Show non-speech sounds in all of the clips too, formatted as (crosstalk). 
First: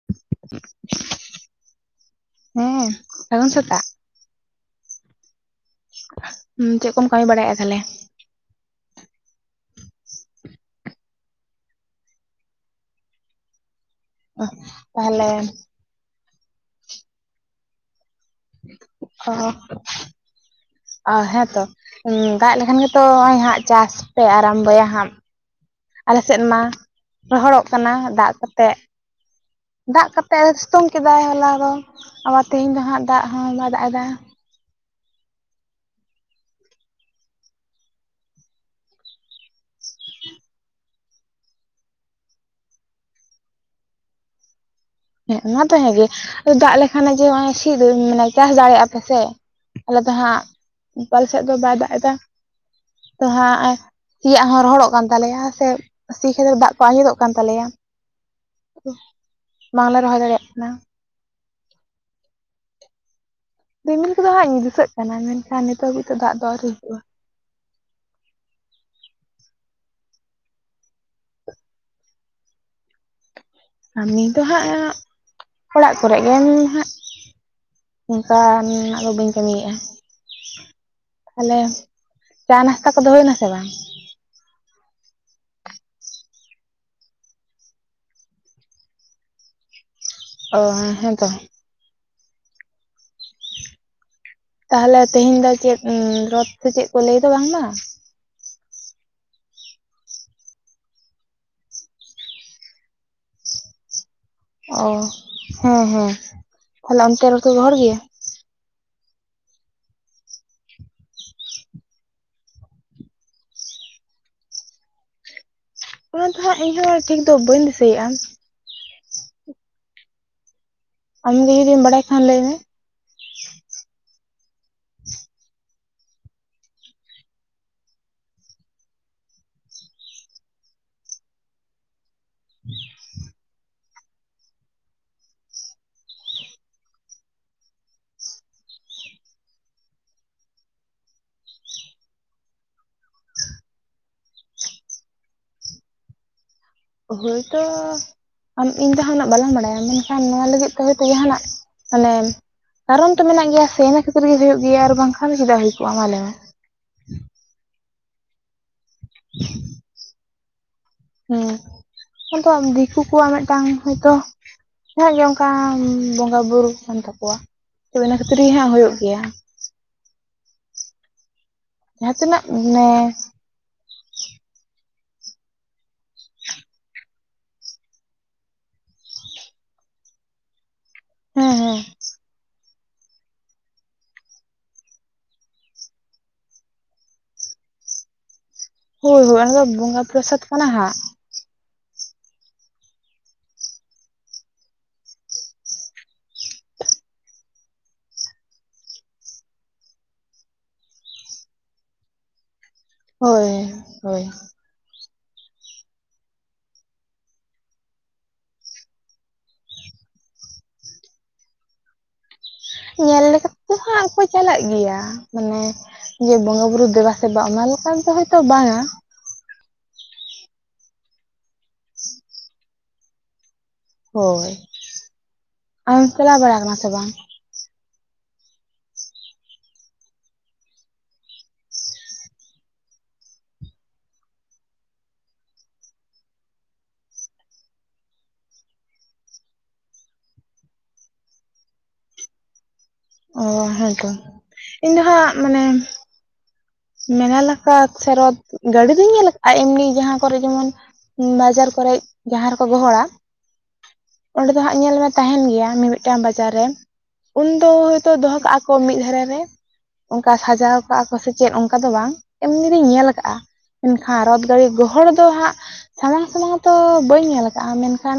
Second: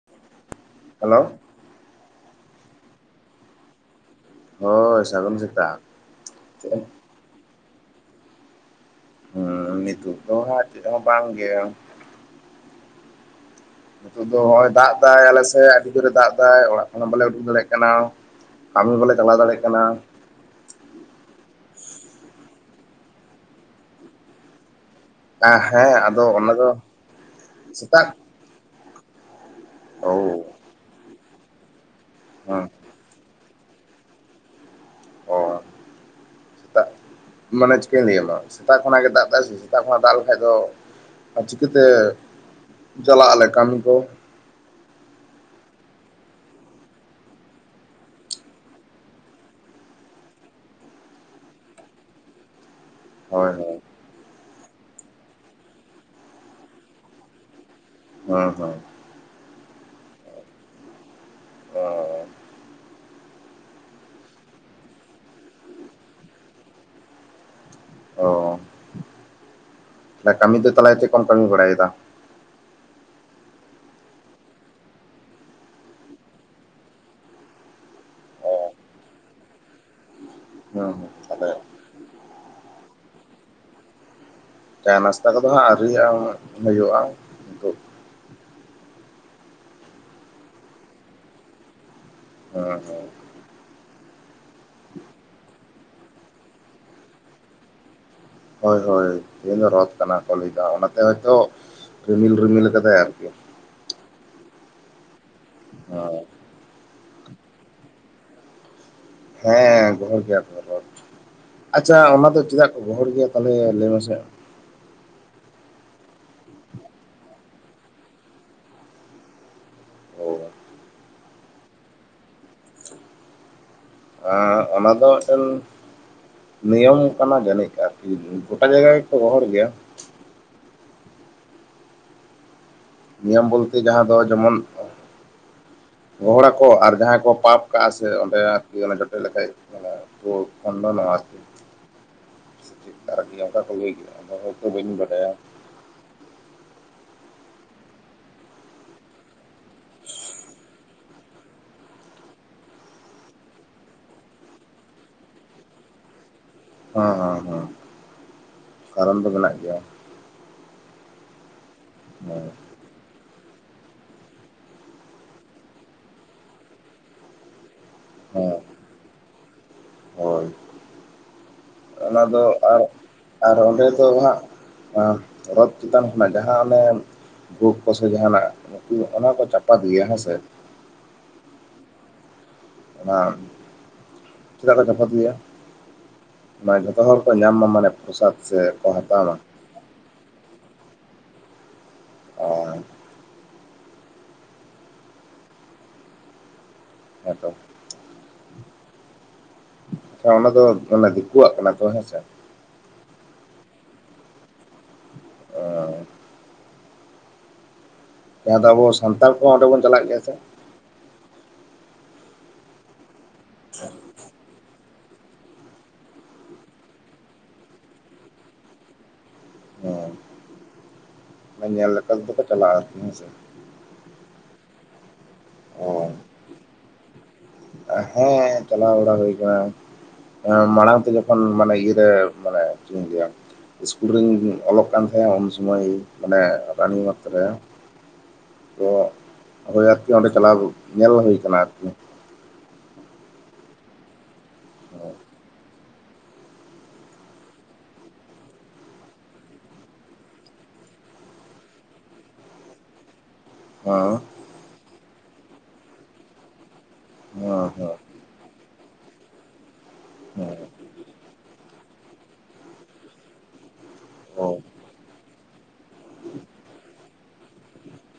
(inaudible) Hello ᱦᱮᱸ ᱥᱟᱜᱩᱱ ᱥᱮᱛᱟᱜ ᱦᱳᱭ ᱥᱟᱹᱜᱩᱱ ᱥᱮᱛᱟᱜ ᱦᱩᱸ ᱪᱮᱫ ᱠᱚᱢ ᱠᱟᱹᱢᱤ ᱵᱟᱲᱟᱭᱮᱫ-ᱟ ᱛᱟᱦᱞᱮ ᱦᱚᱸ ᱱᱤᱛᱚᱜ ᱫᱚ ᱪᱮᱫ ᱦᱚᱸ ᱵᱟᱝ ᱜᱮ ᱱᱤᱛᱚᱜ ᱫᱚ ᱱᱚᱜᱼᱚᱭ ᱫᱟᱜ ᱮᱫᱟᱭ ᱛᱟᱦᱚᱞᱮ ᱟᱞᱮ ᱥᱮᱫ ᱟᱹᱰᱤ ᱡᱳᱨᱮ ᱫᱟᱜ ᱮᱫᱟᱭ ᱚᱲᱟᱜ ᱠᱷᱚᱱ ᱦᱚᱸ ᱵᱟᱞᱮ ᱩᱰᱩᱠ ᱫᱟᱲᱮᱭᱟᱜ ᱠᱟᱱᱟ ᱠᱟᱹᱢᱤ ᱦᱚᱸ ᱵᱟᱞᱮ ᱚ ᱪᱟᱞᱟᱣ ᱫᱟᱲᱮᱭᱟᱜ ᱠᱟᱱᱟ ᱦᱮᱸᱛᱚ ᱫᱟᱜ ᱞᱮᱠᱷᱟᱱ ᱜᱮᱛᱚ ᱦᱟᱸᱜ ᱪᱟᱥ ᱯᱮ ᱟᱨᱟᱢᱵᱚᱭᱟ ᱦᱟᱸᱜ ᱦᱮᱸ ᱟᱞ ᱟᱫᱚ ᱥᱮᱫ ᱚᱱᱟ ᱢᱟ ᱫᱚ ᱨᱚᱦᱚᱲᱚᱜ ᱠᱟᱱᱟ ᱥᱮᱛᱟᱜ ᱫᱟᱜ ᱠᱚᱛᱮ ᱫᱟᱜ ᱳ ᱠᱟᱛᱮᱜ ᱥᱤᱛᱩᱝ ᱠᱮᱫᱟᱭ ᱦᱚᱞᱟ ᱫᱚ ᱟᱵᱟᱨ ᱦᱮᱸ ᱛᱮᱦᱤᱧ ᱫᱚ ᱦᱟᱸᱜ ᱫᱟᱜ ᱦᱚᱸ ᱵᱟᱭ ᱫᱟᱜ ᱮᱫᱟ ᱚ ᱥᱮᱛᱟᱜ ᱢᱟᱱᱮ ᱪᱤᱠᱟᱹᱧ ᱞᱟᱹᱭᱟᱢᱟ ᱥᱮᱛᱟᱜ ᱠᱷᱚᱱᱟᱜ ᱜᱮ ᱫᱟᱜ ᱮᱫᱟ ᱥᱮᱛᱟᱜ ᱠᱷᱚᱱᱟᱜ ᱫᱟᱜ ᱞᱮᱠᱷᱟᱡ ᱫᱚ ᱟᱨ ᱪᱤᱠᱟᱹᱛᱮ ᱪᱟᱞᱟᱜ ᱟᱞᱮ ᱠᱟᱹᱢᱤ ᱠᱚ ᱦᱮᱸ ᱱᱚᱣᱟ ᱫᱚ ᱦᱮᱸᱜᱮ ᱫᱟᱜ ᱞᱮᱠᱷᱟᱱ ᱡᱮ ᱱᱚᱜᱚᱭ ᱥᱤ ᱢᱟᱱᱮ ᱪᱟᱥ ᱫᱟᱲᱮᱭᱟᱜ-ᱟ ᱯᱮ ᱥᱮ ᱟᱞᱮ ᱫᱚ ᱦᱟᱸᱜ ᱯᱟᱞ ᱥᱮᱫ ᱫᱚ ᱵᱟᱭ ᱫᱟᱜ ᱮᱫᱟ ᱛᱚ ᱦᱳᱭ ᱦᱳᱭ ᱦᱟᱸᱜ ᱥᱤᱭᱟᱜ ᱦᱚᱸ ᱨᱚᱦᱚᱲᱚᱜ ᱠᱟᱱ ᱛᱟᱞᱮᱭᱟ ᱥᱮ ᱥᱤ ᱠᱷᱟᱹᱛᱨᱮ ᱫᱟᱜ ᱠᱚ ᱟᱸᱡᱮᱫᱚᱜ ᱠᱟᱱ ᱛᱟᱞᱮᱭᱟ ᱦᱚᱸ ᱦᱚᱸ ᱵᱟᱝᱞᱮ ᱨᱚᱦᱚᱭ ᱫᱟᱲᱮᱭᱟᱜ ᱠᱟᱱᱟ ᱚᱸᱻ ᱨᱤᱢᱤᱞ ᱠᱚᱫᱚ ᱦᱟᱸᱜ ᱫᱤᱥᱟᱹᱜ ᱠᱟᱱᱟ ᱢᱮᱱᱠᱷᱟᱱ ᱱᱤᱛᱚᱜ ᱦᱟᱹᱵᱤᱡ ᱛᱮ ᱫᱟᱜ ᱫᱚ ᱟᱹᱣᱨᱤ ᱦᱤᱡᱩᱜ-ᱟ ᱚ ᱠᱟᱹᱢᱤ ᱫᱚ ᱛᱟᱦᱚᱞᱮ ᱪᱮᱫ ᱠᱚᱢ ᱠᱟᱹᱢᱤ ᱵᱟᱲᱟᱭᱮᱫᱟ ᱠᱟᱹᱢᱤ ᱫᱚ ᱦᱟᱸᱜ ᱚᱲᱟᱜ ᱠᱚᱨᱮ ᱜᱮ ᱦᱟᱸᱜ ᱚ ᱚᱱᱠᱟᱱᱟᱜ ᱫᱚ ᱵᱟᱹᱧ ᱠᱟᱹᱢᱤᱭᱮᱜ-ᱟ ᱦᱮᱸ ᱦᱮᱸ ᱛᱟᱦᱞᱮ ᱪᱟ ᱱᱟᱥᱛᱟ ᱠᱚᱫᱚ ᱦᱩᱭ ᱱᱟᱥᱮ ᱵᱟᱝ ᱪᱟᱭ ᱱᱟᱥᱛᱟ ᱠᱚᱫᱚ ᱦᱟᱸᱜ ᱟᱹᱣᱤᱭᱟ ᱦᱩᱭᱩᱜ-ᱟ ᱚ ᱦᱮᱸᱛᱚ ᱦᱩᱸ ᱦᱩᱸ ᱛᱟᱦᱞᱮ ᱛᱮᱦᱮᱧ ᱫᱚ ᱪᱮᱫ ᱨᱚᱛ ᱥᱮ ᱪᱮᱫ ᱠᱚ ᱞᱟᱹᱭ ᱫᱚ ᱵᱟᱝ ᱢᱟ ᱦᱳᱭ ᱦᱳᱭ ᱛᱮᱦᱮᱧ ᱫᱚ ᱨᱚᱛ ᱠᱟᱱᱟ ᱠᱚ ᱞᱟᱹᱭᱫᱟ ᱚᱱᱟᱛᱮ ᱦᱳᱭᱛᱚ ᱨᱤᱢᱤᱞ ᱨᱤᱢᱤᱞ ᱠᱟᱫᱟᱭ ᱟᱨᱠᱤ ᱚ ᱦᱮᱸ ᱦᱮᱸ ᱛᱟᱦᱚᱞᱮ ᱚᱱᱛᱮ ᱫᱚᱠᱚ ᱜᱚᱦᱚᱲ ᱜᱮᱭᱟ ᱦᱮᱸ ᱜᱚᱦᱚᱲ ᱜᱮᱭᱟ ᱠᱚ ᱨᱚᱛ, ᱟᱪᱪᱷᱟ ᱚᱱᱟ ᱫᱚ ᱪᱮᱫᱟᱜ ᱠᱚ ᱜᱚᱦᱚᱲ ᱜᱮᱭᱟ ᱛᱟᱦᱚᱞᱮ ᱞᱟᱹᱭ ᱢᱮ ᱥᱮ ᱚᱱᱟ ᱫᱚ ᱦᱟᱸᱜ ᱤᱧᱦᱚᱸ ᱴᱷᱤᱠ ᱫᱚ ᱵᱟᱹᱧ ᱫᱤᱥᱟᱹᱭᱮᱜ-ᱟ ᱚ ᱟᱢᱜᱮ ᱡᱩᱫᱤᱢ ᱵᱟᱲᱟᱭ ᱠᱷᱟᱱ ᱞᱟᱹᱭ ᱢᱮ ᱦᱮᱸ ᱚᱱᱟ ᱫᱚ ᱢᱤᱫᱴᱮᱱ ᱱᱤᱭᱚᱢ ᱠᱟᱱᱟ ᱡᱟᱹᱱᱤᱡ ᱟᱨᱠᱤ ᱜᱚᱴᱟ ᱡᱟᱭᱜᱟ ᱜᱮᱠᱚ ᱜᱚᱦᱚᱲ ᱜᱮᱭᱟ ᱱᱤᱭᱚᱢ ᱵᱚᱞᱛᱮ ᱡᱟᱦᱟᱸ ᱫᱚ ᱡᱮᱢᱚᱱ ᱜᱚᱦᱚᱲ ᱟᱠᱚ ᱟᱨ ᱡᱟᱦᱟᱸᱭ ᱠᱚ ᱯᱟᱯ ᱠᱟᱜ-ᱟ ᱥᱮ ᱚᱸᱰᱮ ᱟᱨᱠᱤ ᱚᱱᱮ ᱡᱚᱴᱮᱫ ᱞᱮᱠᱷᱟ (unintelligible) ᱠᱷᱚᱱᱴᱚᱱᱚᱜ-ᱟ ᱟᱨ ᱠᱤ ᱪᱮᱫ ᱟᱨᱠᱤ ᱚᱱᱠᱟ ᱠᱚ ᱞᱟᱹᱭ ᱜᱮᱭᱟ ᱚᱱᱟ ᱦᱚᱭᱛᱚ ᱵᱟᱹᱧ ᱵᱟᱰᱟᱭᱟ ᱦᱳᱭ ᱛᱚ ᱟᱢ ᱤᱧ ᱫᱚ ᱡᱟᱦᱟᱱᱟᱜ ᱵᱟᱞᱟᱝ ᱵᱟᱰᱟᱭᱟ ᱢᱮᱱᱠᱷᱟᱱ ᱱᱚᱣᱟ ᱞᱟᱹᱜᱤᱫ ᱛᱮ ᱦᱳᱭᱛᱳ ᱡᱟᱦᱟᱱᱟᱜ ᱢᱟᱱᱮ ᱠᱟᱨᱚᱱ ᱛᱚ ᱢᱮᱱᱟᱜ ᱜᱮᱭᱟ ᱥᱮ ᱤᱱᱟᱹ ᱠᱷᱟᱹᱛᱤᱨ ᱜᱮ ᱦᱩᱭᱩᱜ ᱜᱮᱭᱟ ᱟᱨ ᱵᱟᱝᱠᱷᱟᱱ ᱪᱮᱫᱟᱜ ᱦᱩᱭ ᱠᱚᱜ-ᱟ ᱢᱟ ᱞᱟᱹᱭ ᱢᱮ ᱦᱚᱸ ᱦᱚᱸ ᱦᱚᱸ ᱠᱟᱨᱚᱱ ᱫᱚ ᱢᱮᱱᱟᱜ ᱜᱮᱭᱟ ᱦᱮᱸ ᱦᱮᱸ ᱟᱫᱚᱟᱢ ᱫᱤᱠ ᱩᱱᱠᱩ ᱠᱚᱣᱟᱜ ᱢᱮᱫᱴᱟᱝ ᱦᱳᱭᱛᱚ ᱡᱟᱦᱟᱸ ᱜᱮ ᱚᱱᱠᱟ ᱵᱚᱸᱜᱟ ᱵᱩᱨᱩ ᱠᱟᱱ ᱛᱟᱠᱚᱣᱟ ᱛᱚᱵᱮ ᱤᱱᱟᱹ ᱠᱷᱟᱹᱛᱤᱨ ᱜᱮ ᱦᱮᱸ ᱦᱟᱸᱜ ᱦᱳᱭᱳᱜ ᱜᱮᱭᱟ ᱦᱳᱭ ᱡᱟᱦᱟᱸ ᱚᱱᱟ ᱛᱤᱱᱟᱹᱜ ᱫᱚ ᱟᱨ ᱢᱟᱱᱮ ᱟᱨ ᱚᱸᱰᱮ ᱫᱚ ᱦᱟᱸᱜ ᱨᱚᱛ ᱪᱮᱛᱟᱱ ᱠᱷᱚᱱᱟᱜ ᱡᱟᱦᱟᱸ ᱚᱱᱮᱢ ᱵᱷᱳᱜᱽ ᱠᱚᱥᱮ ᱡᱟᱦᱟᱱᱟᱜ ᱱᱩᱠᱩ ᱚᱱᱟ ᱠᱚ ᱪᱟᱯᱟᱫ ᱜᱮᱭᱟ ᱦᱮᱸᱥᱮ ᱦᱮᱸ ᱦᱮᱸ ᱚᱱᱟ ᱪᱮᱫᱟᱜ ᱠᱚ ᱪᱟᱯᱟᱫ ᱜᱮᱭᱟ ᱢᱟᱱᱮ ᱡᱷᱚᱛᱚ ᱦᱚᱲ ᱠᱚ ᱧᱟᱢ ᱢᱟ ᱢᱟᱱᱮ ᱯᱨᱚᱥᱟᱫᱽ ᱥᱮ ᱠᱚ ᱦᱳᱭ ᱦᱟᱛᱟᱣ ᱢᱟ ᱦᱳᱭ ᱚᱱᱟ ᱫᱚ ᱵᱚᱸᱜᱟ ᱯᱨᱚᱥᱟᱫᱽ ᱠᱟᱱᱟ ᱦᱟᱸᱜ ᱚᱨ ᱦᱮᱸ ᱛᱚ ᱟᱪᱪᱷᱟ ᱚᱱᱟ ᱫᱚ ᱚᱱᱮ ᱫᱤᱠᱩᱣᱟᱜ ᱠᱟᱱᱟ ᱛᱚ ᱦᱮᱸᱥᱮ ᱦᱳᱭ ᱦᱳᱭ ᱚᱸ ᱡᱟᱦᱟᱸ ᱫᱚ ᱟᱵᱚ ᱥᱟᱱᱛᱟᱲ ᱠᱚ ᱦᱚ ᱚᱸᱰᱮ ᱵᱚᱱ ᱪᱟᱞᱟᱜ ᱜᱮᱭᱟ ᱥᱮ ᱧᱮᱞ ᱞᱮᱠᱟᱛᱮ ᱫᱚ ᱦᱟᱸᱜ ᱠᱚ ᱪᱟᱞᱟᱜ ᱜᱮᱭᱟ ᱢᱟᱱᱮ ᱡᱮ ᱵᱚᱸᱜᱟ ᱵᱩᱨᱩ ᱫᱮᱵᱟ ᱥᱮᱵᱟ ᱚᱱᱟ ᱞᱮᱠᱟᱛᱮ ᱫᱚ ᱦᱳᱭᱛᱚ ᱵᱟᱝ-ᱟ ᱦᱮ ᱧᱮᱞ ᱞᱮᱠᱷᱟᱱ ᱛᱚ ᱠᱚ ᱪᱟᱞᱟᱜ-ᱟ ᱦᱮᱸ ᱥᱮ ᱦᱳᱭ ᱟᱢ-ᱮᱢ ᱪᱟᱞᱟᱣ ᱵᱟᱲᱟ ᱠᱟᱱᱟ ᱥᱮ ᱵᱟᱝ? ᱦᱮᱸᱻ ᱪᱟᱞᱟᱣ ᱵᱟᱲᱟ ᱦᱩᱭ ᱠᱟᱱᱟ ᱟᱸ ᱢᱟᱲᱟᱝ ᱛᱮ ᱡᱚᱠᱷᱚᱱ ᱢᱟᱱᱮ ᱤᱭᱟᱹᱨᱮ ᱢᱟᱱᱮ ᱪᱮᱫ ᱤᱧ ᱞᱟᱹᱭ-ᱟ ᱤᱥᱠᱩᱞ ᱨᱤᱧ ᱚᱞᱚᱜ ᱠᱟᱱ ᱛᱮᱦᱮᱜ ᱩᱱ ᱥᱩᱢᱟᱹᱭ ᱚᱱᱮ ᱨᱟᱱᱤ ᱵᱟᱸᱛ ᱨᱮ ᱛᱚ ᱦᱳᱭ ᱟᱨᱠᱤ ᱚᱸᱰᱮ ᱪᱟᱞᱟᱣ ᱧᱮᱞ ᱦᱩᱭ ᱠᱟᱱᱟ ᱟᱨᱠᱤ ᱚ ᱦᱮᱸᱛᱚ ᱤᱧ ᱫᱚ ᱦᱮᱸ ᱦᱟᱸᱜ ᱢᱟᱱᱮ ᱢᱮᱞᱟ ᱞᱮᱠᱟ ᱥᱮᱨᱣᱟ ᱜᱟᱹᱰᱤ ᱫᱩᱧ ᱧᱮᱞ ᱠᱟᱜᱼᱟ ᱮᱢᱱᱤ ᱡᱟᱸᱦᱟ ᱠᱚᱨᱮ ᱡᱮᱢᱚᱱ ᱵᱟᱡᱟᱨ ᱠᱚᱨᱮᱜ ᱡᱟᱦᱟ ᱨᱮᱠᱚ ᱜᱚᱦᱚᱲ-ᱟ ᱦᱮᱸ ᱚᱸᱰᱮ ᱫᱚ ᱦᱟᱸᱜ ᱧᱮᱞ ᱢᱮ ᱛᱟᱦᱮᱱ ᱜᱮᱭᱟ ᱢᱤ-ᱢᱤᱫ ᱴᱟᱝ ᱵᱟᱡᱟᱨ ᱨᱮ ᱦᱮᱸ ᱩᱱ ᱦᱮᱸ ᱫᱚ ᱦᱮᱸ ᱦᱳᱭᱛᱳ ᱫᱚᱦᱚ ᱠᱟᱜ ᱠᱚ ᱢᱤᱫ ᱫᱷᱟᱨᱮ ᱨᱮ ᱚᱝᱠᱟ ᱥᱟᱡᱟᱣ ᱠᱟᱜᱼᱟ ᱠᱚ ᱪᱮᱫ ᱚᱝᱠᱟ ᱫᱚ ᱵᱟᱝ ᱮᱢᱱᱤ ᱨᱤᱧ ᱧᱮᱞ ᱠᱟᱜᱼᱟ, ᱢᱮᱱᱠᱷᱟᱱ ᱨᱚᱛ ᱚ ᱜᱟᱲᱤ ᱜᱚᱦᱚᱲ ᱫᱚ ᱦᱟᱜ ᱥᱟᱢᱟᱝ ᱥᱟᱢᱟᱝ ᱛᱚ ᱵᱟᱹᱧ ᱧᱮᱞ ᱟᱠᱟᱜᱼᱟ ᱢᱮᱱᱠᱷᱟᱱ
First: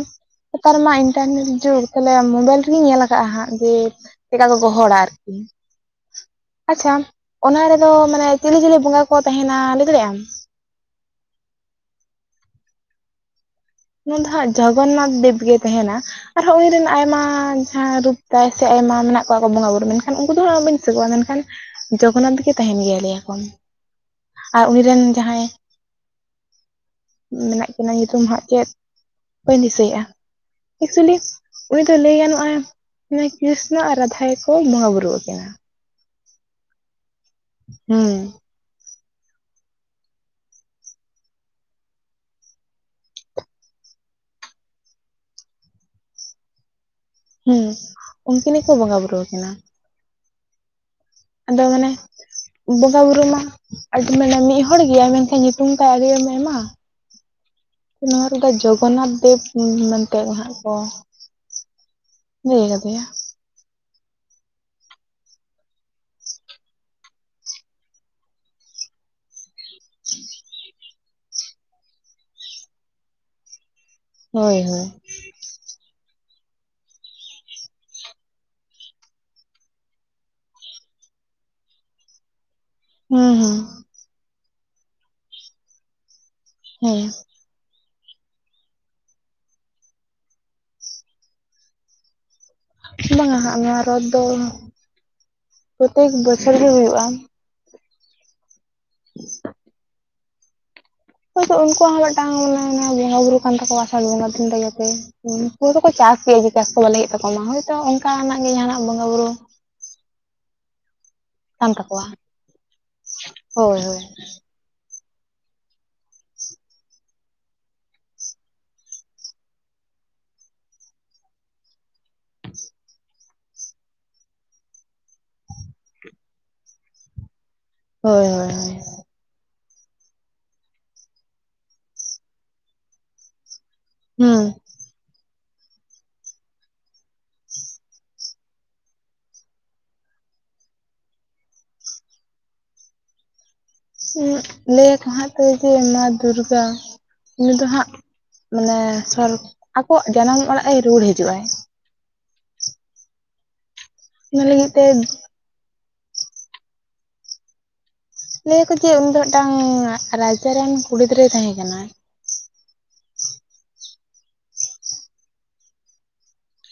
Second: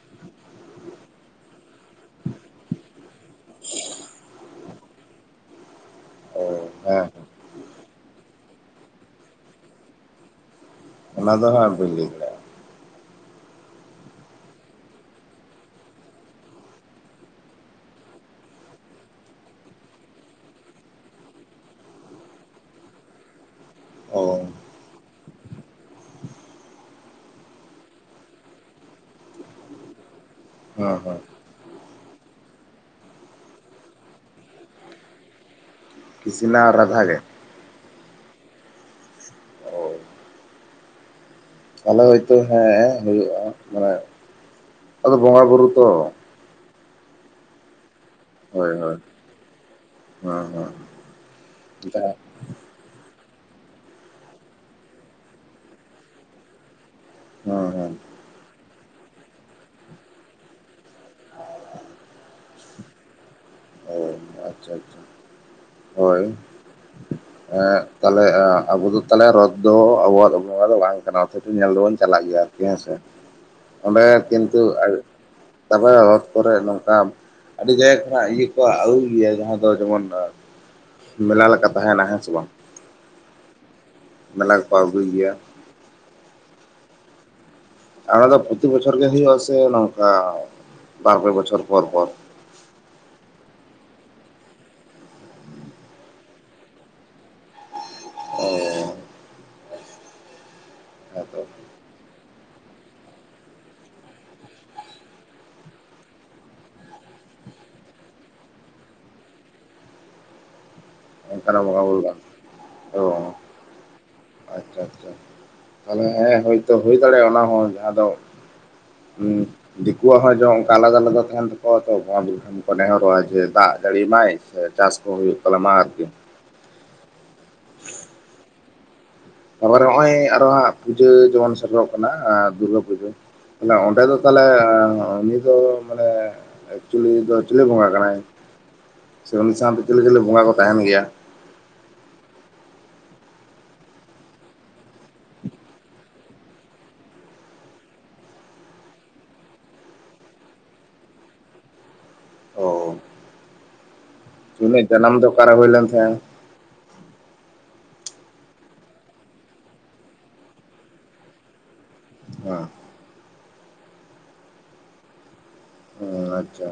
ᱱᱮᱛᱟᱨ ᱢᱟ ᱤᱱᱴᱟᱨᱱᱮᱴ ᱡᱩᱜᱽ ᱛᱟᱦᱞᱮ ᱢᱳᱵᱟᱭᱤᱞ ᱨᱮᱜᱤᱧ ᱧᱮᱞ ᱠᱟᱜ-ᱟ ᱦᱟᱸᱜ ᱡᱮ ᱪᱮᱜᱠᱟ ᱠᱚ ᱜᱚᱦᱚᱲ-ᱟ ᱟᱨᱠᱤ ᱚ ᱟᱪᱪᱷᱟ ᱦᱮᱸ ᱚᱱᱟ ᱨᱮᱫᱚ ᱢᱟᱱᱮ ᱪᱤᱞᱤ ᱪᱤᱞᱤ ᱵᱚᱸᱜᱟ ᱠᱚ ᱛᱟᱸᱦᱮᱱᱟ ᱞᱟᱹᱭ ᱫᱟᱲᱮᱜᱼᱟᱢ? ᱚᱱᱟ ᱫᱚ ᱦᱟᱸᱜ ᱵᱟᱹᱧ ᱞᱮᱫᱟᱲᱮ ᱩᱱ ᱫᱚ ᱦᱟᱸᱜ ᱡᱚᱜᱚᱱᱱᱟᱛᱷ ᱫᱮᱵᱽ ᱜᱮ ᱛᱮᱦᱮᱱᱟ ᱟᱨᱦᱚᱸ ᱩᱱᱤ ᱨᱮᱱ ᱟᱭᱢᱟ ᱡᱟᱦᱟᱸ ᱨᱩᱯ ᱛᱟᱭ ᱥᱮ ᱟᱭᱢᱟ ᱢᱮᱱᱟᱜ ᱠᱚᱣᱟ ᱠᱚ ᱵᱚᱸᱜᱟᱼᱵᱩᱨᱩ ᱢᱮᱱᱠᱷᱟᱱ ᱩᱱᱠᱩ ᱫᱚ ᱦᱟᱸᱜ ᱵᱟᱹᱧ ᱫᱤᱥᱟ ᱠᱚᱣᱟ ᱢᱮᱱᱠᱷᱟᱱ ᱡᱚᱜᱚᱱᱱᱟᱛᱷ ᱜᱮ ᱛᱟᱦᱮᱱ ᱜᱮᱭᱟᱭ, ᱞᱮᱭ ᱟᱠᱚ ᱚ ᱟᱨ ᱩᱱᱤ ᱨᱮᱱ ᱡᱟᱦᱟᱸᱭ ᱢᱮᱱᱟᱜ ᱠᱤᱱᱟᱹᱧᱩᱛᱩᱢ ᱦᱟᱸᱜ ᱪᱮᱫ ᱵᱟᱹᱧ ᱫᱤᱥᱟᱹᱭᱮᱜᱼᱟ ᱦᱮᱸ ᱮᱠᱪᱩᱭᱞᱤ ᱦᱮᱸ ᱩᱱᱤ ᱫᱚ ᱞᱟᱹᱭ ᱜᱟᱱᱚᱜᱼᱟ ᱠᱨᱤᱥᱱᱚ ᱟᱨ ᱨᱟᱫᱷᱟ ᱜᱮ ᱠᱚ ᱵᱚᱸᱜᱟ ᱵᱩᱨᱩ ᱟᱹᱠᱤᱱᱟ ᱠᱤᱥᱱᱟ ᱟᱨ ᱨᱟᱫᱷᱟ ᱜᱮ? ᱦᱩᱸ ᱚ ᱛᱟᱦᱚᱞᱮ ᱦᱚᱳᱭᱛᱳ ᱦᱮᱸ ᱦᱩᱭᱩᱜᱼᱟ ᱢᱟᱱᱮ ᱟᱫᱚ ᱵᱚᱸᱜᱟ ᱵᱩᱨᱩ ᱛᱚ ᱦᱩᱸ ᱩᱱᱠᱤᱱ ᱦᱳᱭ ᱜᱮᱠᱚ ᱦᱳᱭ ᱵᱚᱸᱜᱟ ᱵᱩᱨᱩ ᱣᱟᱠᱤᱱ-ᱟ ᱦᱮᱸ ᱦᱮᱸ ᱟᱫᱚ ᱢᱟᱱᱮ ᱵᱚᱸᱜᱟ ᱵᱩᱨᱩ ᱢᱟ ᱟᱹᱰᱤ ᱢᱟᱱᱮ ᱢᱤᱜ ᱦᱚᱲ ᱜᱮᱭᱟᱭ ᱢᱮᱱᱠᱷᱟᱱ ᱧᱩᱛᱩᱢ ᱛᱟᱭ ᱟᱹᱰᱤ‌ ᱟᱭᱢᱟ ᱦᱳᱭ ᱦᱮᱳᱭ ᱱᱚᱣᱟ ᱨᱮᱫᱚ ᱡᱚᱜᱚᱱᱱᱟᱛᱷ ᱫᱮᱵᱽ ᱢᱮᱱᱛᱮ ᱦᱟᱸᱜ ᱠᱚ ᱞᱟᱹᱭ ᱠᱟᱫᱮᱭᱟ ᱚ ᱟᱪᱪᱷᱟ ᱟᱪᱪᱷᱟ ᱦᱳᱭ ᱮᱸ ᱛᱟᱞᱦᱮ ᱟᱸ ᱟᱵᱚ ᱫᱚ ᱛᱟᱞᱦᱮ ᱨᱚᱛ ᱫᱚ ᱟᱵᱚᱣᱟᱜ ᱵᱚᱸᱜᱟ ᱫᱚ ᱵᱟᱝ ᱠᱟᱱᱟ ᱥᱮᱠᱤ ᱧᱮᱞ ᱫᱚᱵᱚᱱ ᱟᱞᱟᱜ ᱜᱮᱭᱟ ᱟᱨᱠᱤ ᱦᱮᱸᱥᱮ ᱚᱸᱰᱮ ᱦᱳᱭ ᱠᱤᱱᱛᱩ ᱟ ᱦᱳᱭ ᱛᱟᱯᱚᱨᱮ ᱨᱚᱛ ᱠᱚᱨᱮ ᱱᱚᱝᱠᱟ ᱟᱹᱰᱤ ᱡᱟᱭᱜᱟ ᱠᱷᱚᱱᱟᱜ ᱤᱭᱟᱹ ᱠᱚ ᱟᱹᱜᱩᱭ ᱜᱮᱭᱟ ᱡᱟᱸᱦᱟ ᱫᱚ ᱡᱚᱢᱚᱱ ᱢᱮᱞᱟ ᱞᱮᱠᱟ ᱛᱟᱦᱮᱱᱟ ᱦᱮᱸ ᱥᱮ ᱵᱟᱝ ᱦᱩᱸ ᱦᱩᱸ ᱢᱮᱞᱟ ᱠᱚᱠᱚ ᱟᱹᱜᱩᱭ ᱜᱮᱭᱟ? ᱦᱮᱸ ᱟᱞᱮ ᱫᱚ ᱯᱩᱛᱤ ᱵᱚᱪᱷᱚᱨ ᱜᱮ ᱦᱩᱭᱩᱜ-ᱟ? ᱥᱮ ᱱᱚᱝᱠᱟ ᱵᱟᱨᱯᱮ ᱵᱚᱪᱷᱚᱨ ᱯᱚᱨ ᱯᱚᱨ ᱵᱟᱝ-ᱟ ᱦᱟᱸᱜ ᱱᱚᱣᱟ ᱨᱚᱛ ᱫᱚ ᱯᱚᱛᱮᱠ ᱵᱚᱪᱷᱚᱨ ᱜᱮ ᱦᱳᱭᱳᱜᱼᱟ ᱚ (unintelligible) ᱦᱮᱸᱛᱚ ᱚᱱᱟᱛᱚ ᱩᱱᱠᱩᱣᱟᱜ ᱦᱚᱸ ᱢᱤᱫᱴᱟᱝ ᱢᱟᱱᱮ ᱚᱱᱟ ᱵᱚᱸᱜᱟ ᱵᱩᱨᱩ ᱠᱟᱱ ᱛᱟᱠᱚᱣᱟ ᱟᱥᱟᱲ ᱵᱚᱸᱜᱟ ᱫᱤᱱ ᱨᱮ ᱡᱟᱛᱮ ᱦᱩᱸ ᱱᱩᱠᱩ ᱫᱚᱠᱚ ᱪᱟᱥ ᱜᱮᱭᱟ ᱡᱮ ᱪᱟᱥ ᱠᱚ ᱵᱟᱞᱮ ᱦᱩᱭᱩᱜ ᱛᱟᱠᱚ ᱢᱟ ᱦᱳᱭᱛᱳ ᱚᱱᱠᱟᱱᱟᱜ ᱜᱮ ᱡᱟᱦᱟᱱᱟᱜ ᱵᱚᱸᱜᱟ ᱵᱩᱨᱩ ᱚᱱᱠᱟᱱᱟᱜ ᱠᱟᱱ ᱵᱚᱸᱜᱟ ᱵᱩᱨᱩ ᱛᱟᱠᱚᱣᱟ ᱵᱟᱝ ᱦᱳᱭ ᱦᱳᱭ ᱟᱪᱷᱟ ᱟᱪᱷᱟ ᱦᱮᱸ ᱦᱳᱭᱛᱳ ᱦᱩᱭ ᱫᱟᱲᱮᱭᱟᱜᱼᱟ ᱚᱱᱟ ᱦᱚᱸ ᱡᱟᱦᱟᱸ ᱫᱚᱼᱼ ᱫᱤᱠᱩᱣᱟᱜ ᱦᱚᱸ ᱡᱮ ᱚᱱᱠᱟ ᱟᱞᱟᱫᱟ ᱟᱞᱟᱫᱟ ᱛᱟᱦᱮᱱ ᱛᱟᱠᱚᱣᱟ ᱛᱚᱼᱼ ᱱᱮᱦᱚᱨᱚᱜᱼᱟ ᱡᱮ ᱫᱟᱜ ᱡᱟᱹᱲᱤ ᱢᱟᱭ ᱥᱮ ᱪᱟᱥ ᱠᱚ ᱦᱩᱭᱩᱜ ᱛᱟᱞᱮ ᱢᱟ ᱟᱨᱠᱤ ᱦᱳᱭ ᱦᱳᱭ ᱦᱳᱭ ᱛᱟᱯᱚᱨᱮ ᱱᱚᱜᱼᱚᱭ ᱟᱨᱚ ᱦᱟᱸᱜ ᱯᱩᱡᱟᱹ ᱡᱮᱢᱚᱱ ᱥᱮᱴᱮᱨᱚᱜ ᱠᱟᱱᱟ ᱫᱩᱨᱜᱟᱹ ᱯᱩᱡᱟᱹ ᱟᱞᱮᱼᱼ ᱟᱯᱮ ᱫᱚ ᱦᱩᱸ ᱛᱟᱦᱚᱞᱮ ᱩᱱᱤ ᱫᱚ ᱢᱟᱱᱮ ᱮᱠᱪᱩᱞᱤ ᱫᱚ ᱪᱤᱞᱤ ᱵᱚᱸᱜᱟ ᱠᱟᱱᱟᱭ ᱥᱮ ᱩᱱᱤ ᱥᱟᱶ ᱛᱮ ᱪᱤᱞᱤ ᱪᱤᱞᱤ ᱵᱚᱸᱜᱟ ᱠᱚ ᱛᱟᱦᱮᱱ ᱜᱮᱭᱟ ᱞᱟᱹᱭᱟ ᱠᱚ ᱦᱟᱸᱜ ᱛᱚ ᱡᱮ ᱢᱟ ᱫᱩᱨᱜᱟ ᱩᱱᱤ ᱫᱚ ᱦᱟᱸᱜ ᱢᱟᱱᱮ ᱥᱚᱨ ᱟᱠᱚᱣᱟᱜ ᱡᱟᱱᱟᱢ ᱚᱲᱟᱜ ᱮ ᱨᱩᱣᱟᱹᱲ ᱦᱤᱡᱩᱜᱼᱟᱭ ᱚ ᱚᱱᱟ ᱞᱟᱹᱜᱤᱫ ᱛᱮ ᱩᱱᱤᱭᱟᱜ ᱡᱟᱱᱟᱢ ᱫᱚ ᱚᱠᱟᱨᱮ ᱦᱩᱭ ᱞᱮᱱ ᱛᱟᱦᱮᱱ ᱞᱟᱹᱭᱟᱠᱚ ᱡᱮ ᱩᱱᱤ ᱫᱚ ᱢᱤᱫᱴᱟᱹᱝ ᱨᱟᱡᱟᱨ ᱨᱮᱱ ᱠᱩᱲᱤ ᱜᱤᱫᱽᱨᱟᱹᱭ ᱛᱟᱦᱮᱸ ᱠᱟᱱᱟ ᱦᱮᱸ ᱟᱪᱷᱟ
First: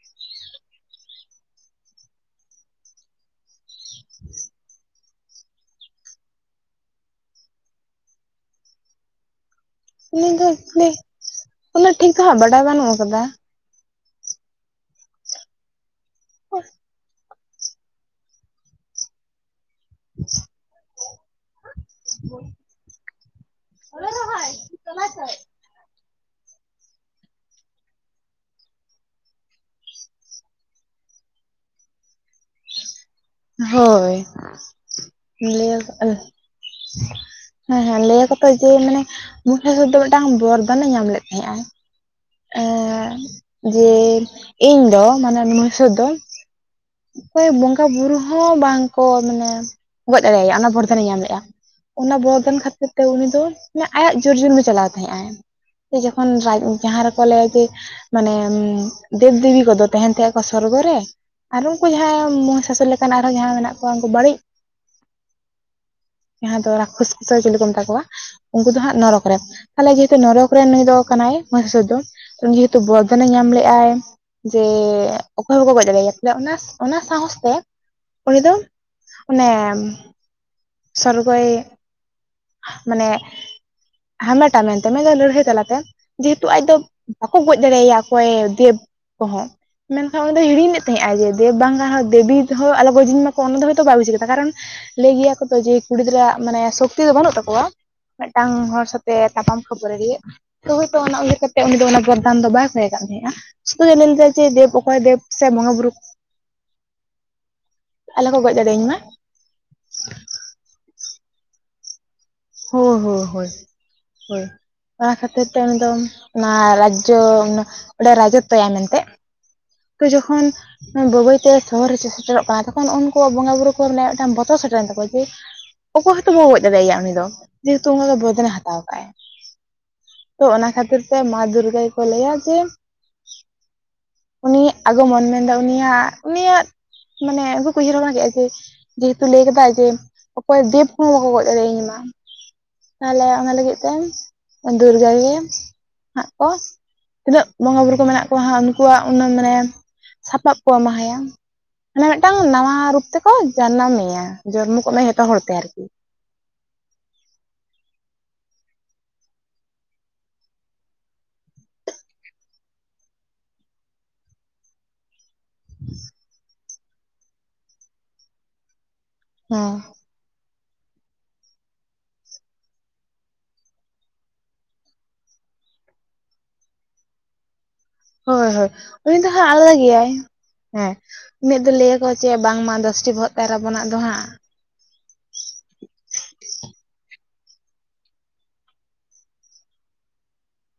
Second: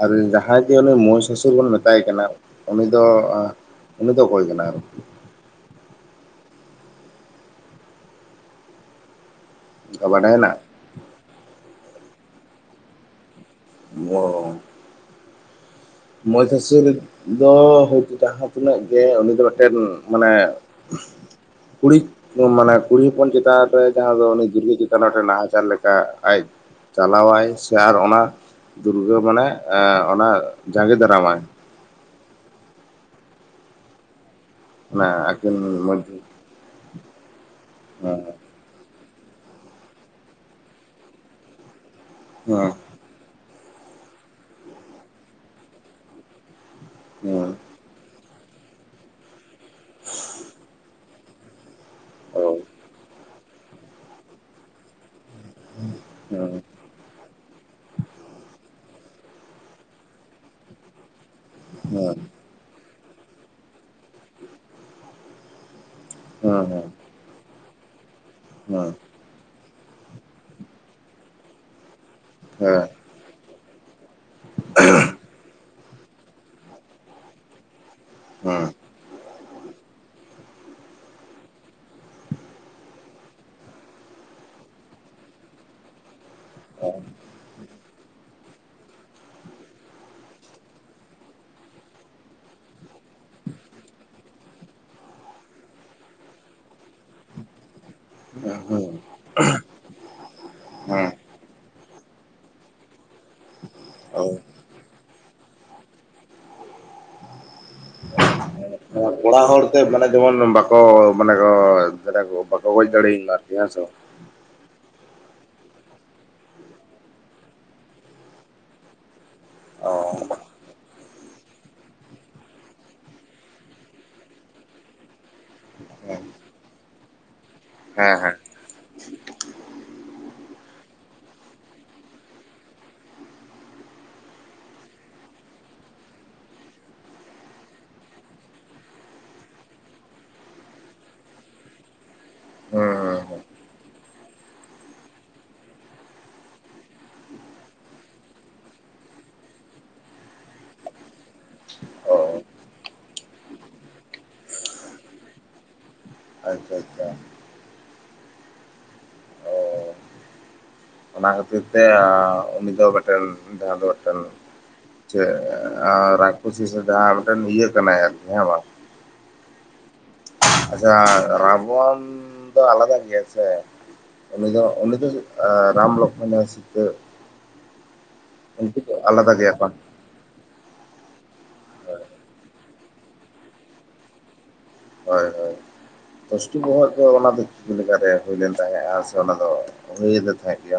ᱟᱨ ᱡᱟᱦᱟᱸᱭ ᱡᱮ ᱩᱱᱤ ᱢᱩᱦᱤ ᱥᱩᱥᱩᱨ ᱵᱚᱱ ᱢᱮᱛᱟᱭ ᱠᱟᱱᱟ ᱩᱱᱤ ᱫᱚ ᱩᱱᱤ ᱫᱚ ᱚᱠᱚᱭ ᱠᱟᱱᱟᱜᱼᱼ ᱚᱱᱠᱟ ᱩᱱᱤ ᱵᱟᱰᱟᱭ ᱫᱚ ᱦᱮᱱᱟᱜ-ᱟ (unintelligible) ᱩᱱᱟᱹᱜ ᱴᱷᱤᱠ ᱦᱟᱸᱜ ᱵᱟᱰᱟᱭ ᱵᱟᱹᱱᱩᱜ ᱟᱠᱟᱫᱟ (unintelligible) ᱢᱚᱭᱥᱟᱥᱩᱨ ᱫᱚ ᱦᱚᱭᱛᱚ ᱡᱟᱦᱟᱸ ᱛᱤᱱᱟᱹᱜ ᱜᱮ ᱩᱱᱤ ᱫᱚ ᱢᱤᱫᱴᱮᱱ ᱢᱟᱱᱮᱻ ᱠᱩᱲᱤᱼᱼ ᱢᱟᱱᱮ ᱠᱩᱲᱤ ᱦᱚᱯᱚᱱ ᱪᱮᱛᱟᱱ ᱨᱮ ᱡᱟᱦᱟᱸ ᱫᱚ ᱩᱱᱤ ᱫᱩᱨᱜᱟᱹ ᱪᱮᱛᱟᱱ ᱨᱮ ᱱᱟᱦᱟᱪᱟᱨ ᱞᱮᱠᱟ ᱟᱡ ᱪᱟᱞᱟᱣᱟᱭ ᱥᱮ ᱟᱨ ᱚᱱᱟ ᱫᱩᱨᱜᱟᱹ ᱢᱟᱱᱮ ᱚᱱᱟ ᱡᱟᱸᱜᱮ ᱫᱟᱨᱟᱢᱟᱭ ᱦᱳᱭ ᱚᱱᱟ ᱟᱹᱠᱤᱱ ᱞᱟᱹᱭ (unintelligible) ᱢᱚᱫᱽᱫᱷᱮ ᱦᱮᱸ ᱦᱮᱸ ᱞᱟᱹᱭᱟᱠᱚ ᱛᱚ ᱡᱮ ᱢᱟᱱᱮ ᱢᱩᱦᱤᱥᱟ ᱫᱚ ᱢᱤᱫᱴᱟᱹᱝ ᱵᱚᱨᱫᱟᱱ ᱮ ᱧᱟᱢ ᱞᱮᱫ ᱛᱟᱦᱮᱸᱜᱼᱟ ᱦᱮᱸᱻ ᱡᱮ ᱤᱧ ᱫᱚ ᱢᱟᱱᱮ (unintelligible) ᱫᱚ ᱚᱠᱚᱭᱮ ᱦᱮᱸ ᱵᱚᱸᱜᱟᱼᱼ ᱵᱩᱨᱩ ᱦᱚᱸ ᱵᱟᱝ ᱠᱚ ᱢᱟᱱᱮ ᱜᱚᱡ ᱫᱟᱲᱮᱭᱟᱭᱟ ᱚᱱᱟ ᱵᱚᱨᱫᱷᱟᱱᱮ ᱧᱟᱢ ᱞᱮᱜᱼᱟ ᱚᱱᱟ ᱚ ᱵᱚᱨᱫᱟᱱ ᱠᱷᱟᱹᱛᱤᱨ ᱛᱮ ᱩᱱᱤ ᱫᱚ ᱟᱭᱟᱜ ᱡᱚᱨᱡᱚᱱᱮ ᱪᱟᱞᱟᱣ ᱛᱟᱦᱮᱸᱜ ᱟᱭ ᱦᱮᱸ ᱡᱚᱠᱷᱚᱱ (unintelligible) ᱦᱮᱸ ᱡᱟᱦᱟᱸ ᱨᱮᱼᱼ (unintelligible) ᱢᱟᱱᱮ ᱫᱮᱵ ᱫᱮᱵᱤ ᱠᱚᱫᱚ ᱛᱟᱦᱮᱱ ᱛᱟᱦᱮᱸ ᱠᱚ ᱥᱚᱨᱜᱚ ᱨᱮ ᱟᱨ ᱩᱱᱠᱩ ᱦᱮᱸ ᱦᱮᱸ ᱡᱟᱦᱟᱸᱭ ᱢᱚᱦᱤ ᱥᱟᱥᱩᱨ ᱞᱮᱠᱟᱱ ᱟᱨᱦᱚᱸ ᱡᱟᱦᱟᱸᱭ ᱢᱮᱱᱟᱜ ᱠᱚᱣᱟ ᱩᱱᱠᱩ ᱵᱟᱹᱲᱤᱡ ᱡᱟᱦᱟᱸ ᱫᱚ ᱦᱮᱸ ᱦᱮᱸ ᱨᱟᱠᱠᱚᱷᱥ ᱠᱩ ᱥᱮ ᱪᱤᱞᱤ ᱠᱚ ᱢᱮᱛᱟ ᱠᱚᱣᱟ ᱩᱱᱠᱩ ᱫᱚ ᱦᱮᱸ ᱦᱟᱸᱜ ᱱᱚᱨᱚᱠ (unintelligible) ᱛᱮ ᱡᱮ ᱦᱮᱛᱩ ᱱᱚᱨᱚᱠ ᱨᱮᱱ ᱱᱩᱭ ᱫᱚ ᱠᱟᱱᱟᱭ ᱢᱩᱦᱤᱥᱟᱥᱩᱨ ᱫᱚ ᱩᱱᱤ ᱡᱮ ᱦᱮᱛᱩᱼᱼ ᱦᱮᱸ ᱦᱮᱸ (unintelligible) ᱧᱟᱢ ᱞᱮᱜᱟᱭ ᱡᱮ ᱚᱠᱚᱭ ᱦᱚᱸ ᱵᱟᱠᱚ ᱜᱚᱡ ᱫᱟᱲᱮᱭᱟᱭᱟ ᱚᱱᱟ ᱚᱱᱟ ᱥᱟᱦᱚᱥ ᱛᱮ ᱩᱱᱤ ᱫᱚ ᱚᱱᱮᱻ ᱥᱚᱨᱜᱚᱭᱻ ᱢᱟᱱᱮ ᱦᱟᱢᱮᱴᱟ ᱢᱮᱱᱛᱮ ᱢᱮᱱ ᱫᱚ ᱞᱟᱹᱲᱦᱟᱹᱭ ᱛᱟᱞᱟᱛᱮ ᱡᱮ ᱦᱮᱛᱩ ᱟᱡ ᱫᱚ ᱵᱟᱠᱚ ᱜᱚᱡ ᱫᱟᱲᱮᱭᱟᱭᱟ ᱚᱠᱚᱭ ᱫᱮᱵᱽ ᱠᱚᱦᱚᱸ ᱢᱮᱱᱠᱷᱟᱱ ᱩᱱᱤ ᱫᱚ ᱦᱤᱲᱤᱧ ᱞᱮᱫ ᱛᱟᱦᱮᱸᱫ ᱟᱭ ᱡᱮ ᱫᱮᱵᱽ ᱵᱟᱝ ᱨᱮᱦᱚᱸ ᱫᱮᱵᱤ ᱨᱮ ᱦᱚᱸ ᱟᱞᱚ ᱜᱚᱡᱤᱧ ᱢᱟᱠᱚ ᱚᱱᱟ ᱫᱚ ᱦᱚᱭ ᱛᱚ ᱵᱟᱭ ᱵᱩᱡᱽ ᱠᱮᱫᱟ ᱠᱟᱨᱚᱱ ᱞᱟᱹᱭ ᱜᱮᱭᱟ ᱠᱚ ᱛᱚ ᱡᱮ ᱠᱩᱲᱤ ᱜᱤᱫᱽᱨᱟᱹ ᱢᱟᱱᱮ ᱥᱩᱠ ᱥᱩᱠᱛᱤ ᱫᱚ ᱵᱟᱹᱱᱩᱜ ᱛᱟᱠᱚᱣᱟ ᱢᱤᱫᱴᱟᱹᱝ ᱦᱚᱲ ᱥᱟᱶᱛᱮᱜ ᱛᱟᱯᱟᱢ ᱠᱷᱟᱹᱯᱟᱹᱨᱤ ᱨᱮᱭᱟᱜ ᱛᱚ ᱦᱚᱭᱛᱳ ᱚᱱᱟ ᱩᱭᱦᱟᱹᱨ ᱠᱟᱹᱼᱼ ᱩᱱᱤ ᱫᱚ ᱚᱱᱟ ᱵᱚᱨᱫᱟᱱ ᱫᱚ ᱵᱟᱭ ᱠᱷᱚᱭ ᱟᱠᱟᱫ ᱢᱮᱭᱟ ᱥᱩᱫᱷᱩ ᱡᱮ ᱞᱮᱞ ᱚ ᱞᱮᱫᱟᱭ ᱡᱮ ᱫᱮᱵ ᱚᱠᱚᱭ ᱫᱮᱵ ᱥᱮ ᱵᱚᱸᱜᱟᱼ ᱵᱩᱨᱩ ᱟᱞᱚ ᱠᱚ ᱜᱚᱡ ᱫᱟᱲᱮᱭᱟᱹᱧᱢᱟ ᱚᱲᱟᱜ ᱦᱚᱲ ᱛᱮ ᱢᱟᱱᱮ ᱡᱮᱢᱚᱱ ᱵᱟᱠᱚ ᱢᱟᱱᱮ ᱠᱚ ᱵᱟᱠᱚ ᱜᱚᱡ ᱦᱳᱭ ᱦᱳᱭ ᱦᱳᱭ ᱫᱟᱲᱮᱣᱟᱠᱟᱫᱮᱭᱟ ᱦᱮᱸᱥᱮ ᱵᱟᱝ ᱦᱳᱭ ᱚᱱᱟ ᱠᱷᱟᱹᱛᱤᱨ ᱛᱮ ᱩᱱᱤ ᱫᱚ ᱚᱱᱟ ᱨᱟᱡᱽᱡᱚ ᱚᱸᱰᱮ ᱨᱟᱡᱽᱡᱚᱛᱛᱚᱭᱟᱭ ᱢᱮᱱᱛᱮ ᱚ ᱛᱚ ᱡᱚᱠᱷᱚᱱ ᱵᱟᱹᱭ ᱵᱟᱹᱭ ᱛᱮ ᱥᱚᱦᱚᱨ ᱨᱮ ᱥᱮᱴᱮᱨᱚᱜ ᱠᱟᱱᱟ ᱛᱚᱠᱷᱚᱱ ᱩᱱᱠᱩᱣᱟᱜ ᱵᱚᱸᱜᱟ ᱵᱩᱨᱩ ᱠᱚ ᱞᱟᱹᱭᱮᱫ ᱛᱟᱦᱮᱸᱫ ᱵᱚᱛᱚᱨ ᱥᱮᱴᱮᱨᱮᱱ ᱛᱟᱠᱚᱣᱟ ᱠᱤ ᱚᱠᱚᱭ ᱦᱚᱸᱛᱚ ᱵᱟᱠᱚ ᱜᱚᱡ ᱫᱟᱲᱮᱭᱟᱭᱟ ᱩᱱᱤ ᱫᱚ ᱡᱮᱦᱮᱛᱩ ᱦᱮᱸ ᱩᱱᱤᱫᱚ ᱦᱮᱸ ᱵᱚᱫᱚᱞᱟ ᱦᱟᱛᱟᱣ ᱟᱠᱟᱫᱟᱭ ᱛᱚ ᱚᱱᱟ ᱠᱷᱟᱹᱛᱤᱨ ᱛᱮ ᱢᱟ ᱫᱩᱨᱜᱟᱹ ᱜᱮ ᱠᱚ ᱞᱟᱹᱭᱟ ᱡᱮ ᱩᱱᱤᱭᱟᱜ ᱟᱜᱚᱢᱚᱱ ᱢᱮᱱᱫᱟ ᱩᱱᱤᱭᱟᱜ ᱩᱱᱤᱭᱟᱜ ᱢᱟᱱᱮ ᱩᱱᱠᱩ ᱠᱚ ᱩᱭᱦᱟᱹᱨᱟ ᱵᱷᱟᱵᱽᱱᱟ ᱠᱮᱫᱼᱟ ᱡᱮ ᱡᱮᱦᱮᱛᱩ ᱞᱟᱹᱭ ᱠᱟᱫᱟᱭ ᱡᱮ ᱚᱠᱚᱭ ᱫᱮᱵᱽ ᱦᱚᱸ ᱵᱟᱠᱚ ᱜᱚᱡ ᱫᱟᱲᱮᱭᱟᱹᱧ ᱢᱟ ᱛᱟᱦᱚᱞᱮ ᱦᱩᱸ ᱚᱱᱟ ᱞᱟᱹᱜᱤᱫ ᱛᱮ ᱫᱩᱨᱜᱟᱹ ᱜᱮ ᱦᱟᱸᱜ ᱠᱚ ᱛᱤᱱᱟᱹᱜ ᱵᱚᱸᱜᱟ ᱵᱩᱨᱩ ᱠᱚ ᱢᱮᱱᱟᱜ ᱠᱚᱣᱟ ᱦᱟᱸᱜ ᱩᱱᱠᱩᱣᱟᱜ ᱩᱱᱟᱹᱜ ᱢᱟᱱᱮ ᱥᱟᱯᱟᱵ ᱠᱚ ᱮᱢᱟ ᱦᱟᱭᱟ ᱢᱟᱱᱮ ᱢᱤᱫᱴᱟᱝ ᱚ ᱱᱟᱣᱟ ᱨᱩᱯ ᱛᱮᱠᱚ ᱡᱟᱱᱟᱢ ᱢᱮᱭᱟ ᱡᱚᱱᱢᱚ ᱠᱚ ᱮᱢᱟᱭᱟ ᱡᱚᱛᱚ ᱦᱚᱲ ᱛᱮ ᱟᱨᱠᱤ ᱟᱪᱪᱷᱟ ᱟᱪᱪᱷᱟ ᱚ ᱚᱱᱟ ᱠᱷᱟᱹᱛᱤᱨ ᱛᱮ ᱩᱱᱤ ᱫᱚ ᱢᱤᱫᱴᱮᱱ ᱡᱟᱦᱟᱸ ᱫᱚ ᱢᱤᱫᱴᱮᱱ ᱪᱮᱫ ᱨᱟᱠᱠᱷᱚᱥᱤ ᱥᱮ ᱡᱟᱦᱟᱸ ᱢᱤᱫᱴᱮᱱ ᱤᱭᱟᱹ ᱠᱟᱱᱟᱭ ᱟᱨᱠᱤ ᱦᱮᱸ ᱵᱟᱝ ᱦᱮᱸ ᱟᱪᱪᱷᱟ ᱨᱟᱵᱚᱱ ᱫᱚ ᱟᱞᱟᱫᱟ ᱜᱮᱭᱟᱭ ᱥᱮ ᱩᱱᱤ ᱫᱚ ᱩᱱᱤ ᱫᱚ ᱨᱟᱢ ᱞᱚᱠᱠᱷᱚᱱᱤᱭ ᱥᱤᱛᱟᱹ ᱦᱳᱭ ᱦᱳᱭ ᱩᱱᱠᱩ ᱩᱱᱤ ᱫᱚ ᱦᱟᱸᱜ ᱜᱮᱭᱟ ᱠᱚ ᱟᱞᱟᱫᱟ ᱜᱮᱭᱟᱭ ᱦᱮᱸ ᱩᱱᱤᱭᱟᱜ ᱫᱚ ᱞᱟᱹᱭᱟ ᱠᱚ ᱪᱮ ᱵᱟᱝᱢᱟ ᱫᱚᱥᱴᱤ ᱵᱚᱦᱚᱜ ᱛᱟᱭ ᱛᱟᱵᱚᱱᱟᱜ ᱫᱚ ᱦᱟᱸᱜ ᱦᱳᱭ ᱦᱳᱭ ᱫᱚᱥᱴᱤ ᱵᱚᱦᱚᱜ ᱫᱚ ᱚᱱᱟ ᱫᱚ ᱪᱤᱠᱟᱹ ᱞᱮᱠᱟ ᱨᱮ ᱦᱩᱭ ᱞᱮᱱ ᱛᱟᱦᱮᱸᱫᱼᱟ ᱥᱮ ᱚᱱᱟ ᱫᱚ ᱦᱩᱭᱟᱫᱮ ᱛᱟᱦᱮᱸᱫ ᱜᱮ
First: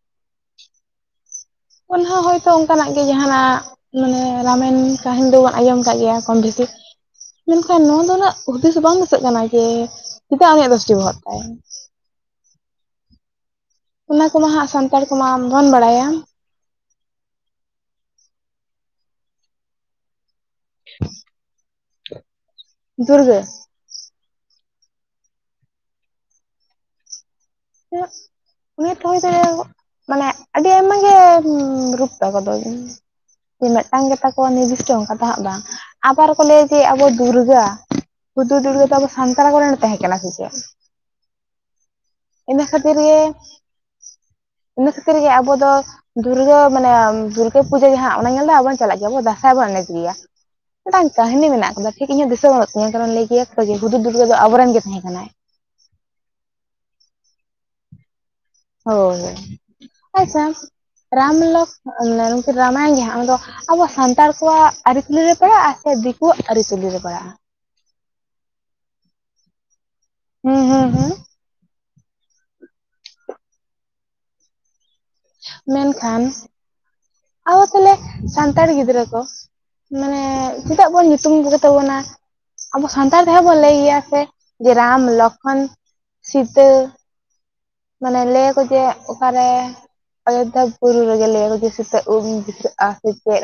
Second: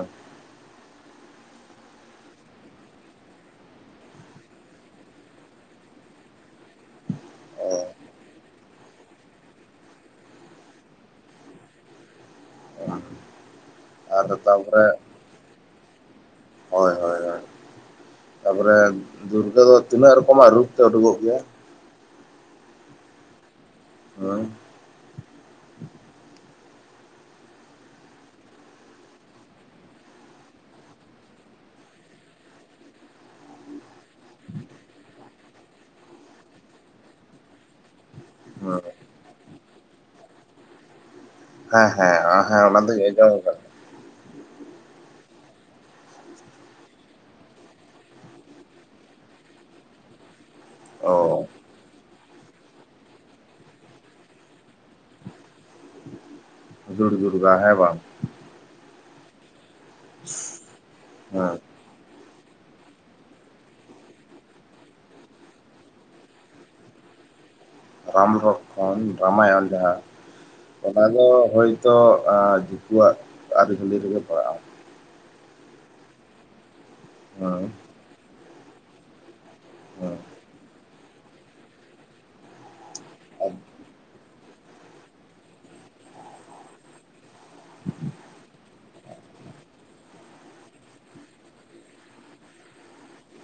ᱚᱱᱟ ᱦᱚᱸ ᱦᱳᱭᱛᱳ ᱚᱱᱠᱟᱱᱟᱜ ᱜᱮ ᱡᱟᱦᱟᱸᱱᱟᱜ ᱢᱟᱱᱮ ᱨᱟᱢᱟᱭᱚᱱ ᱠᱟᱹᱦᱤᱱᱤ ᱫᱚᱵᱚᱱ ᱟᱸᱡᱚᱢ ᱠᱟᱜ ᱜᱮᱭᱟ ᱠᱚᱢ ᱵᱮᱥᱤ ᱢᱮᱱᱠᱷᱟᱱ ᱱᱚᱣᱟ ᱫᱚ ᱩᱱᱟᱹᱜ ᱦᱩᱫᱤᱥ ᱵᱟᱝ ᱫᱤᱥᱟᱹᱜ ᱠᱟᱱᱟ ᱡᱮ ᱪᱮᱫᱟᱜ ᱩᱱᱤᱭᱟᱜ ᱫᱚᱥᱴᱤ ᱵᱚᱦᱚᱜ ᱛᱟᱭ ᱚ ᱚᱱᱟ ᱠᱚᱢᱟ ᱦᱟᱸᱜ ᱥᱟᱱᱛᱟᱲ ᱠᱚᱢᱟ ᱵᱚᱱ ᱵᱟᱲᱟᱭᱟ ᱦᱳᱭ ᱦᱳᱭ ᱦᱳᱭ ᱛᱟᱯᱚᱨᱮ ᱫᱩᱨᱜᱟᱹ ᱫᱚ ᱛᱤᱱᱟᱹᱜ ᱨᱚᱠᱚᱢᱟᱜ ᱨᱩᱯ ᱛᱮ ᱩᱰᱩᱠᱚᱜ ᱜᱮᱭᱟᱭ ᱫᱩᱨᱜᱟᱹ ᱦᱳᱭ ᱦ (inaudible) ᱚᱱᱟ ᱦᱚᱛ (inaudible) ᱢᱟᱱᱮ ᱟᱹᱰᱤ ᱟᱭᱢᱟᱜ ᱜᱮ ᱨᱩᱯ ᱛᱟᱠᱚ ᱫᱚ ᱡᱮ ᱢᱤᱫᱴᱟᱝ ᱜᱮᱛᱟ ᱠᱚᱣᱟ ᱱᱤᱨᱫᱤᱥᱴᱚ ᱚᱱᱠᱟ ᱫᱚ ᱦᱟᱸᱜ ᱵᱟᱝ ᱟᱵᱟᱨ ᱠᱚ ᱞᱟᱹᱭᱟ ᱡᱮ ᱟᱵᱚ ᱫᱩᱨᱜᱟᱹ ᱦᱩᱫᱩᱲ ᱦᱩᱸ ᱫᱩᱨᱜᱟᱹ ᱫᱚ ᱟᱵᱚ ᱥᱟᱱᱛᱟᱲ ᱠᱚᱨᱮᱱ ᱛᱟᱦᱮᱸ ᱠᱟᱱᱟ ᱥᱮ ᱪᱮᱫ ᱦᱮᱸ ᱦᱮᱸ ᱦᱮᱸ ᱤᱱᱟᱹ ᱚᱱᱟ ᱠᱷᱟᱹᱛᱤᱨ ᱫᱚᱧ ᱜᱮ ᱟᱡᱚᱢ ᱠᱟᱫᱟ ᱤᱱᱟᱹ ᱠᱷᱟᱹᱛᱤᱨ ᱜᱮ ᱟᱵᱚ ᱫᱚ ᱫᱩᱨᱜᱟᱹ ᱢᱟᱱᱮ ᱫᱩᱨᱜᱟᱹ ᱯᱩᱡᱟᱹ ᱡᱟᱦᱟᱸ ᱚᱱᱟ ᱧᱮᱞ ᱫᱚ ᱟᱵᱚᱱ ᱪᱟᱞᱟᱜ ᱜᱮᱭᱟ ᱟᱵᱚ ᱫᱟᱸᱥᱟᱭ ᱵᱚᱱ ᱮᱱᱮᱡ ᱜᱮᱭᱟ ᱢᱤᱫᱴᱟᱝ ᱚ ᱠᱟᱹᱦᱱᱤ ᱢᱮᱱᱟᱜ ᱟᱠᱟᱫᱟ ᱴᱷᱤᱠ ᱤᱧ ᱦᱚᱸ ᱫᱤᱥᱟᱹ ᱵᱟᱹᱱᱩᱜ ᱛᱤᱧᱟᱹ ᱠᱟᱨᱚᱱ ᱞᱟᱹᱭ ᱜᱮᱭᱟ ᱠᱚ ᱦᱩᱫᱩᱲ ᱫᱩᱨᱜᱟᱹ ᱫᱚ ᱟᱵᱚ ᱨᱮᱱ ᱜᱮ ᱛᱟᱦᱮᱸ ᱠᱟᱱᱟᱭ ᱦᱩᱫᱩᱲ ᱫᱩᱨᱜᱟ ᱦᱮᱸ ᱵᱟᱝ ᱦᱳᱭ ᱦᱳᱭ ᱟᱪᱪᱷᱟ ᱦᱮᱸ ᱨᱟᱢᱞᱚᱠ ᱱᱩᱠᱤᱱ ᱨᱟᱢᱟᱭᱚᱱ ᱡᱟᱦᱟᱸ ᱚᱱᱟ ᱫᱚ ᱟᱵᱚ ᱥᱟᱱᱛᱟᱲ ᱠᱚᱣᱟᱜ ᱟᱹᱨᱤᱪᱟᱞᱤ ᱨᱮ ᱯᱟᱲᱟᱜᱼᱟ ᱥᱮ ᱫᱤᱠᱩᱣᱟᱜ ᱟᱹᱨᱤᱪᱟᱞᱤ ᱨᱮ ᱯᱟᱲᱟᱜᱼᱟ ᱨᱟᱢᱞᱚᱠᱠᱷᱚᱱ ᱨᱟᱢᱟᱭᱚᱱ ᱡᱟᱦᱟᱸ ᱦᱩᱸ ᱦᱩᱸ ᱚᱱᱟ ᱦᱩᱸ ᱫᱚ ᱦᱳᱭ ᱛᱚ ᱫᱤᱠᱩᱣᱟᱜ ᱟᱹᱨᱤ ᱪᱟᱹᱞᱤ ᱨᱮ ᱜᱮ ᱯᱟᱲᱟᱜᱼᱟ ᱢᱮᱱᱠᱷᱟᱱ ᱟᱵᱚ ᱦᱮᱸ ᱛᱟᱦᱚᱞᱮ ᱥᱟᱱᱛᱟᱲ ᱜᱤᱫᱽᱨᱟᱹ ᱠᱚ ᱦᱮᱸ ᱢᱟᱱᱮ ᱪᱮᱫᱟᱜ ᱵᱚᱱ ᱧᱩᱛᱩᱢ ᱠᱚ ᱜᱮ ᱛᱟᱵᱚᱱᱟ ᱟᱵᱚ ᱥᱟᱱᱛᱟᱲ ᱛᱮᱦᱚᱸ ᱵᱚᱱ ᱞᱟᱹᱭ ᱜᱮᱭᱟ ᱥᱮ ᱨᱟᱢ ᱞᱚᱠᱠᱷᱚᱱ ᱥᱤᱛᱟᱹ ᱢᱟᱱᱮ ᱞᱟᱹᱭᱟᱠᱚ ᱡᱮ ᱚᱠᱟ ᱨᱮ ᱚᱡᱚᱫᱫᱷᱟ ᱵᱩᱨᱩ ᱨᱮ ᱜᱮ ᱞᱟᱹᱭᱟ ᱡᱮ ᱥᱤᱛᱟᱹᱣᱟᱜ ᱩᱵ ᱫᱤᱟᱹᱜᱼᱟ ᱥᱮ ᱪᱮᱫ